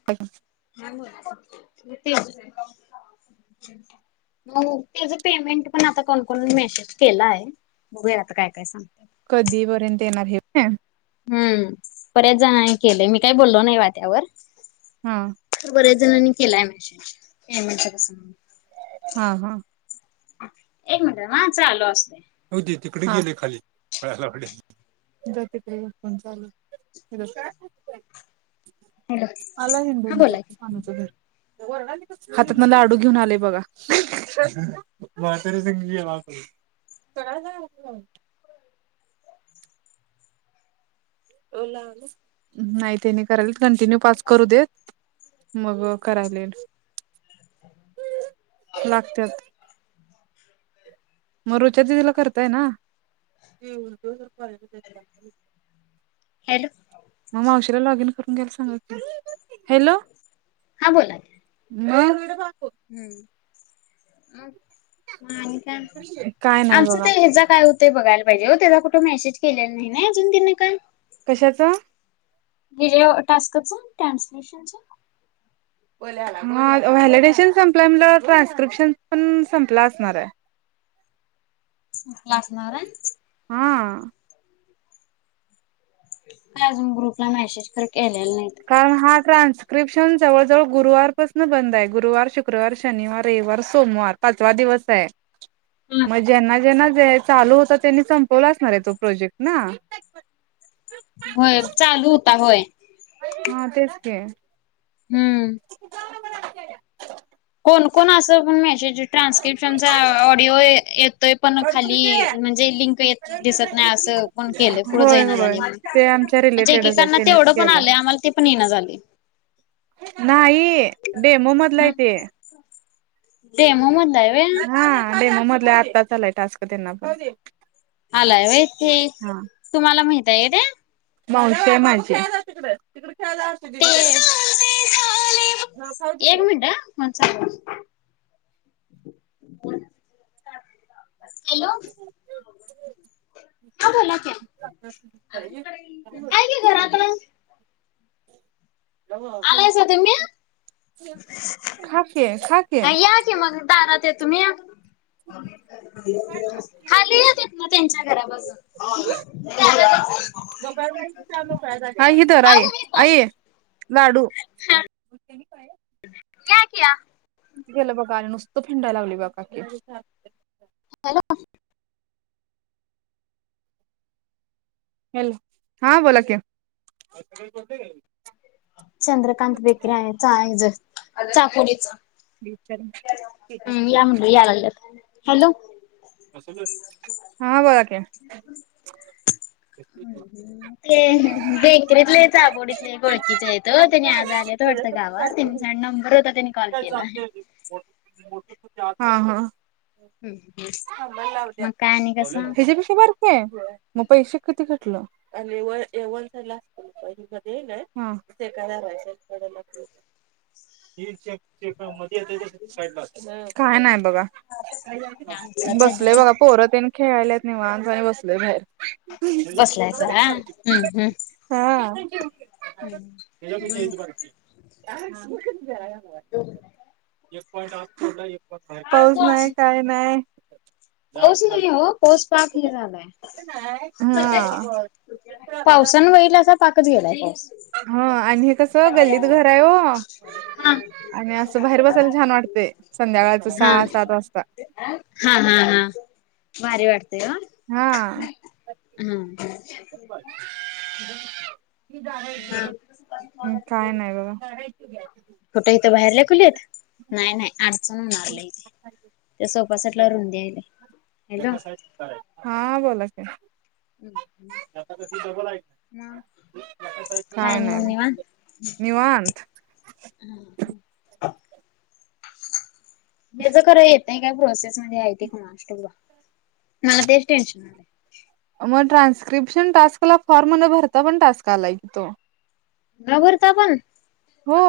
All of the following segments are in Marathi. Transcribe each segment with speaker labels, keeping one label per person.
Speaker 1: [unintelligible]
Speaker 2: [unintelligible] मग त्याचं पेमेंट पण, आता कोणकण मेसेज केलाय [unintelligible] आता, काय काय सांग
Speaker 1: कधी पर्यंत येणार हे पे
Speaker 2: हम्म... बऱ्याच जणांनी केलेय... मी काही बोललो नाही बा त्यावर
Speaker 1: हा
Speaker 2: तर बऱ्याच जणांनी केलाय... [unintelligible] पेमेंट आल्याचं
Speaker 1: हा हा
Speaker 2: एक मिनिट... हा... चालू असू दे
Speaker 1: होय, ते तिकडं गेलं खाली [unintelligible] जा, तिकडं जा... फोन चालू ए.... [unintelligible]
Speaker 2: हॅलो
Speaker 1: आला
Speaker 2: हा
Speaker 1: हिंडून त्यो
Speaker 2: बोला की
Speaker 1: [unintelligible] घरी [inaudible] हा तिथनं लाडू घेऊन आलंय बघा म्हाताऱ्यासंग गेला असल [unintelligible] [unintelligible] नाई, तेनी करायलेत... कंटिन्यू पाच करू देत मग करायलेट.... लागत्यात मग रुच्या दिदीला करताय ना?
Speaker 2: हॅलो
Speaker 1: [unintelligible] मग मावशीला लॉग इन करून घ्यायला सांगा की.... हॅलो
Speaker 2: हा बोला
Speaker 1: मग
Speaker 2: ह... मग आणि काय?
Speaker 1: काय नाही
Speaker 2: आमचं
Speaker 1: बघा
Speaker 2: ते ह्याचं काय होतंय बघायला पाहिजे हो, त्याचा कुठं मेसेज केलेला नाई ना अजून त्याने काई
Speaker 1: कशाचं?
Speaker 2: हे जे टास्कच ट्रान्सलेशनच.
Speaker 1: मग व्हॅलिडेशन संपलंय म्हलं... ट्रान्स्क्रिप्शन पण संपलं असणार ए
Speaker 2: [unintelligible]
Speaker 1: हां.
Speaker 2: काय अजून ग्रुपला मेसेज पण केलेला नाही.
Speaker 1: कारण हा ट्रान्स्क्रिप्शन जवळजवळ गुरुवारपासून बंद आहे गुरुवार, शुक्रवार शनिवार, रविवार, सोमवार पाचवा दिवस आहे. मग ज्यांना ज्यांना जे चालू होत त्यांनी संपवला असणार आहे तो प्रोजेक्ट ना.
Speaker 2: होय चालू होता होय.
Speaker 1: हां तेच की.
Speaker 2: हम्म. कोण कोण अस पण मेसेज ट्रान्स्क्रिप्शनचा ऑडिओ येतोय पण खाली म्हणजे लिंक येत दिसत नाही असं पण केलं पुढं
Speaker 1: होय
Speaker 2: जाईना
Speaker 1: होय
Speaker 2: झाली
Speaker 1: ते आमच्या
Speaker 2: म्हणजे
Speaker 1: रिलेटेडच आहे
Speaker 2: एकेकांना
Speaker 1: त्यांनीच
Speaker 2: तेवढं पण आलंय
Speaker 1: केलंय
Speaker 2: आम्हांला ते पण येइना झालय.
Speaker 1: नाही डेमो मधल हाय
Speaker 2: हम्म.
Speaker 1: ते.
Speaker 2: डेमो म्हणत्यात
Speaker 1: हां डेमो मधला आत्ताच आलाय टास्क त्यांना पण.
Speaker 2: आलाय होय ते
Speaker 1: हा
Speaker 2: तुम्हांला माहित आहेेत.
Speaker 1: मावशी आहे माझी.
Speaker 2: ते एक मिनट हं फोन चालु राहुदे. हॅलो हां बोला की हाय की घराकड.
Speaker 1: [unintelligible] खा की खा की
Speaker 2: काय या की मग दारात आहे तुम्ही या. खाली या तितन त्यांच्या घरापासून. [unintelligible]
Speaker 1: हां ही धर आई
Speaker 2: आओ
Speaker 1: लाडू.
Speaker 2: [inaudible] या की आत.
Speaker 1: केलं बघा आणि नुसत हिडाय लागली बघा
Speaker 2: हॅलो
Speaker 1: हॅलो हां बोला की.
Speaker 2: चंद्रकांत बेकरी आहे चाळण ज चापुरीच. म्हणलं
Speaker 1: [unintelligible]
Speaker 2: या लागल्यात. हॅलो
Speaker 1: हा बोला की
Speaker 2: ते बेकरीतले चाबोडीतले ओळकीच हायेतं त्यांनी आज आले त वाटतं गावात त्यांचा नंबर होता त्यांनी कॉल केलाय.
Speaker 1: हां हां.
Speaker 2: हम्म मग काय आणि कसं?
Speaker 1: हेच्या पेक्षा पण मग पैसे कधी कटलं [unintelligible] काय नाही बघा.
Speaker 2: आमचा चंदे
Speaker 1: बसलोय बघा
Speaker 2: तिकडं
Speaker 1: पोर तेन खेळाल्यात निवांत वानी बसलोय बाहेर.
Speaker 2: बसलायसां हं हम्म हम्
Speaker 1: हां.
Speaker 2: हम्म मग
Speaker 1: [unintelligible] पाऊस नाही काय नाही
Speaker 2: पाऊस नाही हो पाोस पाक हे झालाय
Speaker 1: हा
Speaker 2: पावसान वईल असा पाकच गेलाय पाऊस
Speaker 1: ह आणि हे कसं गल्लीत घर आहे हो
Speaker 2: हा
Speaker 1: आणि असं बाहेर बसायला छान वाटते संध्याकाळच
Speaker 2: हा
Speaker 1: सहा सात वाजता
Speaker 2: हा हा हा भारी वाटतेय
Speaker 1: हा
Speaker 2: हा
Speaker 1: [inaudible] म्
Speaker 2: हा.
Speaker 1: काय नाही बाबा
Speaker 2: फोटं इथं बाहेरला कुलीत नाही नाही आठचण होणारल इथे तस बसटल्यावररून्याले
Speaker 1: हा बोलाच
Speaker 2: मग काय
Speaker 1: का
Speaker 2: आणि
Speaker 1: नाही निवांत
Speaker 2: हम् ह त्याच खरं येत नाही काय प्रोसेस मध्ये आहे ते ख मा असट मला तेच टेन्शन
Speaker 1: मग ट्रान्स्क्रिप्शन टास्ककाला फॉर्ममध्ये भरता पण टास्काला एक तो
Speaker 2: घबरता पण
Speaker 1: हो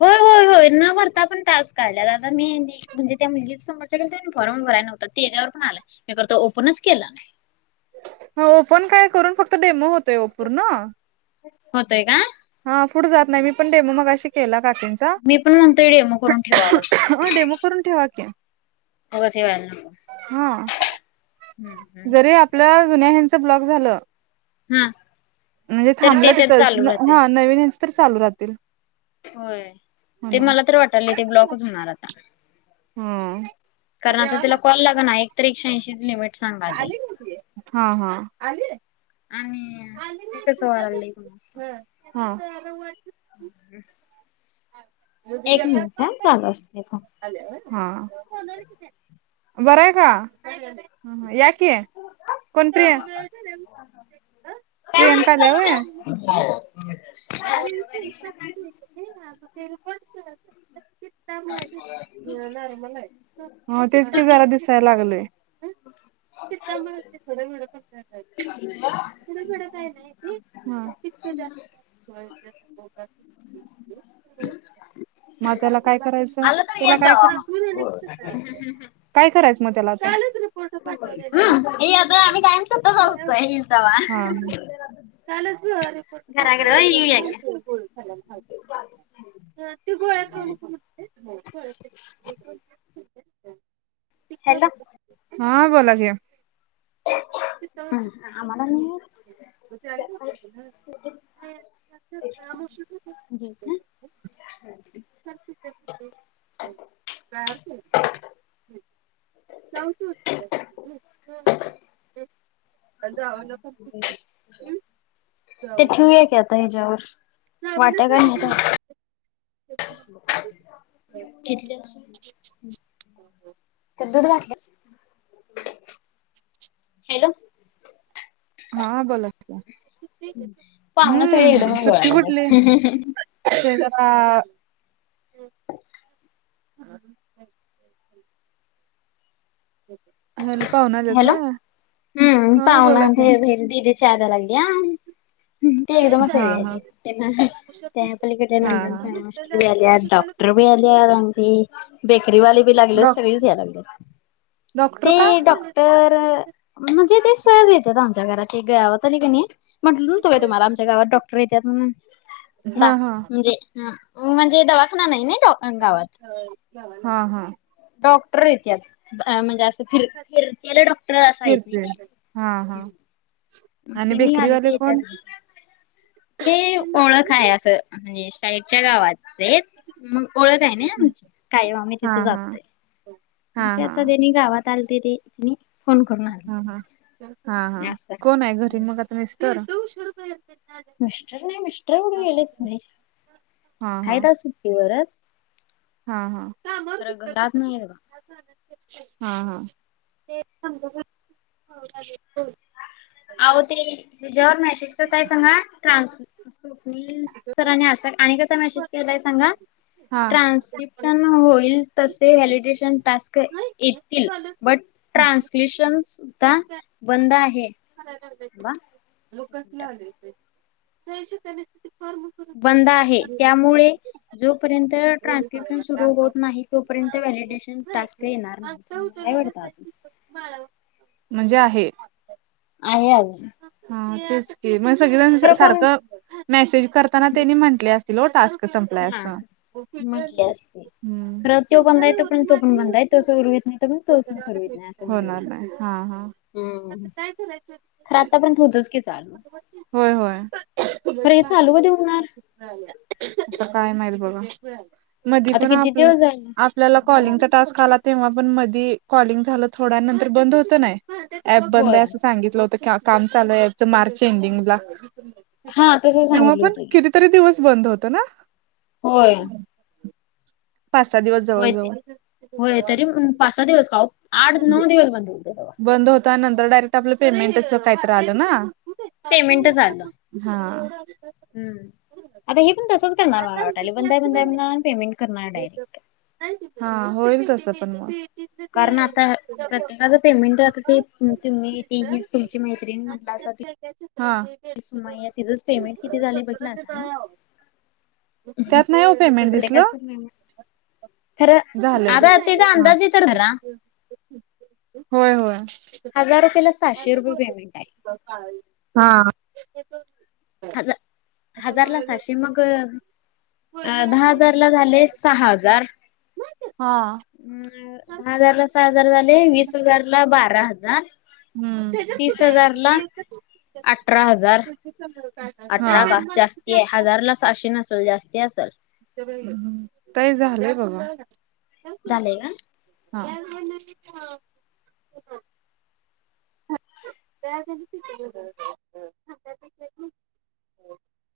Speaker 2: होय होय होय कोैरना भरता पण टास्क आल्यात आता मी म्हणे त्या मुलीीं समोरच्याे भरून भराय नव्हता त्याच्यावर पण आला मी करत ओपनच केला ना
Speaker 1: ह ओपन काय करून फक्त डेमो होतय ओपोर ना
Speaker 2: होतय का
Speaker 1: हा पुढे जात नाही मी पण ते म मग अशी केला काकीची
Speaker 2: मी पण म्हणतोय डेमो करून ठेवावा
Speaker 1: हा डेमो करून ठेवाक्या
Speaker 2: होग सिवाय नक हम्म हम्
Speaker 1: आपलं जुन्या हच ब्लॉक झालं
Speaker 2: हम्म
Speaker 1: म्हणजे थांबलं तिथंच हा नवीन हच तर चालू राहतील
Speaker 2: होय ते
Speaker 1: म्हणून
Speaker 2: मला तर वाटाले ते ब्लॉकच होणार आता
Speaker 1: हा
Speaker 2: कारणता तिला कॉल लाग ना एक तर एकशऐंशीच निवट
Speaker 1: आली हा हा आली
Speaker 2: आणि हे कसं वालंय तुमला
Speaker 1: ह
Speaker 2: हे एक मिनिट चालू असते
Speaker 1: हा बरं आहे का ह याक कोण प्रि
Speaker 2: ह हा
Speaker 1: प्रियंका दवे
Speaker 2: ह
Speaker 1: बर िलार्मला आहे हो तेच की जरा दिसायला लागलेय चिांब ड घड पड काही नाय ते इत [inaudible] मग त्याला काय करायचं
Speaker 2: आलं तर
Speaker 1: त्याला
Speaker 2: येत
Speaker 1: काय
Speaker 2: जावा
Speaker 1: कराय
Speaker 2: मग
Speaker 1: का काय करायचं मग त्याला
Speaker 2: हम् हे आता आम्ही टाईम सतच असतोय हिलतावा
Speaker 1: हा [unintelligible]
Speaker 2: घरगड ये्याक [unintelligible]
Speaker 1: ते गोळ्या खाऊ नको म्हणते. हो.
Speaker 2: हॅलो.
Speaker 1: हा बोला की.
Speaker 2: हा आम्हाला नाही येत. [unintelligible]
Speaker 1: सर तिथं. [unintelligible] [unintelligible] [unintelligible]
Speaker 2: ते ठेऊया का आता ह्याच्यावर. वाट्या
Speaker 1: [unintelligible]
Speaker 2: [unintelligible] घेतल असल त्यात दूध घातलस. हॅलो.
Speaker 1: हा बोोलात का?
Speaker 2: पाहना सगळे एढ म्हण गोळा
Speaker 1: कुठली
Speaker 2: झाल्यात [unintelligible]
Speaker 1: ते [unintelligible] ह हेल्पव ना [unintelligible]
Speaker 2: हॅलो हम्म पाहुन्यान
Speaker 1: की
Speaker 2: दिदी चहा करानल्यान. ते एकदमच
Speaker 1: हा
Speaker 2: सगळे
Speaker 1: हा
Speaker 2: आले त्यांना ते आपल्याकडे
Speaker 1: हा
Speaker 2: नंदन
Speaker 1: हा
Speaker 2: सय मास्री आले आहेत डॉक्ट फॅक्टरी आल्या आणि त बेकरीवाली बी लागलेत
Speaker 1: डॉ
Speaker 2: सगळीच या लागली
Speaker 1: डॉक्टर का?
Speaker 2: तर म्हणजे ते सहज येतात आमच्या घरात ते गावात आली का नाही. म्हंटलं न्हतो काय तुम्हाला आमच्या गावात डॉक्टर येत म्हणून द
Speaker 1: हा हा
Speaker 2: म्हणजे हम म्हणजे दवाखाना नाही तो.
Speaker 1: हा हा.
Speaker 2: डॉक्टर येत्यात म्हणजे असं फिर फिर
Speaker 1: फिरते हा हा.
Speaker 2: मग
Speaker 1: आणि
Speaker 2: त्यांनी
Speaker 1: बेकरी
Speaker 2: आलं की
Speaker 1: वालेपण
Speaker 2: येत्यात ते ओळख आहे असं म्हणजे साईडच्या गावचे मग ओळख आहे ना आमची कायम आम्ही
Speaker 1: हा
Speaker 2: तिथं
Speaker 1: हा
Speaker 2: जातोय.
Speaker 1: हा
Speaker 2: मग ते
Speaker 1: हा
Speaker 2: आता त्यानी गावात आल त ते तिने फोन करून आले.
Speaker 1: हा हा हा हा
Speaker 2: असं
Speaker 1: कोण आहे घरी मग आता मिस्टर
Speaker 2: मिस्टर नाही मिस्टर कुठे गेलेत
Speaker 1: हा
Speaker 2: आहेत आज सुट्टीवरच.
Speaker 1: हा हा.
Speaker 2: खरं घरात नाहीत बघा
Speaker 1: हा हा.
Speaker 2: आहो ते जर नाही पुसायचना ते ट्रान्स. स्वप्नील सरांने असा आणि कसा मेसेज केलाय सांगा.
Speaker 1: हा
Speaker 2: ट्रान्स्क्रिप्शन होईल तसे व्हॅलिडेेशन टास्कये. येतील बट
Speaker 1: हा
Speaker 2: ट्रान्सलेशन सुद्धा बंद आहे. थांबा एक मिनिट
Speaker 1: [unintelligible]
Speaker 2: बंद आहे त्यामुळे जोपर्यंत ट्रान्स्क्रिप्शन सुरू होत नाही तोपर्यंत व्हॅलिडेशन टास्क काही येणार नाही.
Speaker 1: म्हणजे आहे.
Speaker 2: [unintelligible]
Speaker 1: हा तेच की मग सगळेजण
Speaker 2: खरं कोण
Speaker 1: सारखं मेसेज करताना त्यांनी म्हटले अस. तिलो टास्क संपलाय अस.
Speaker 2: हा खर तो बंदा आहे तर पण तो पण बंदा आहे तो सुरूवत नाही तर पण तो पण सुरूवत नाही असं मु
Speaker 1: होणार हा हा
Speaker 2: हम्म खरं आता पण तोतच की चालू
Speaker 1: होय होय
Speaker 2: खरं हे चालूव देऊणार
Speaker 1: आ काय माल बघा मधी
Speaker 2: आता
Speaker 1: पण
Speaker 2: किती
Speaker 1: आप
Speaker 2: दिवस झाले
Speaker 1: आपल्याला
Speaker 2: बंद
Speaker 1: कॉलिंगचा टास्क आला तेव्हा पण मधी कॉलिंग झालं थोड नंतर बंद होत नाही ऍप बंद
Speaker 2: होय
Speaker 1: आहे असं सांगितलंत चालूच मार्च एडिंग
Speaker 2: हा तसं
Speaker 1: तेव्हा
Speaker 2: सांगितलं
Speaker 1: पण
Speaker 2: होतं की
Speaker 1: तरी दिवस बंद होत ना
Speaker 2: होय
Speaker 1: पाचहा दिवस जवळ
Speaker 2: होय ते
Speaker 1: जवळ
Speaker 2: होय तरी पाच सहा दिवस का आठ नऊ दिवस बंद बोलते तेव
Speaker 1: बंद होता नंतर डायरेक्ट आपलं पेमेंटच काहीत राहिलं ना
Speaker 2: पेमेंट आलं्
Speaker 1: हा
Speaker 2: आता हे पण तसच णारटल बंद ब पेमें करणार डाररी
Speaker 1: हा होईल कसं पण मग
Speaker 2: कारण आता प्रत्येकाच पेमेंट आता ते तुम्ही ते हीच तुमची मैत्रीिणी म्हटलं अस
Speaker 1: हा
Speaker 2: मा तिचंच पेमेंट किती झाले बघला स
Speaker 1: त्यात नाही हो
Speaker 2: असं
Speaker 1: पेमेंट दिसलं
Speaker 2: प्रतकाचंळ खर
Speaker 1: झालंय
Speaker 2: आता तिचा
Speaker 1: हा
Speaker 2: अंदाज य तररा
Speaker 1: होय होय
Speaker 2: हजार रुपयाला सहाशे रुपये पेमेंट आहे
Speaker 1: हा
Speaker 2: हजार हजार ला सहाशे मग दहा हार ला झाले सहा हजार
Speaker 1: हा
Speaker 2: अ दहा हजारला सहा हजार झाले वीस हजारला बारा हजार
Speaker 1: त्याच्यात
Speaker 2: तीस
Speaker 1: कुठे
Speaker 2: हजार ला
Speaker 1: आहे
Speaker 2: अठरा हजार
Speaker 1: [inaudible]
Speaker 2: अठरा का जास्ती आहे हजारला सहाशे नसेल जास्ती असेल
Speaker 1: तही झालंय बघा
Speaker 2: झालंय का
Speaker 1: [inaudible] [inaudible]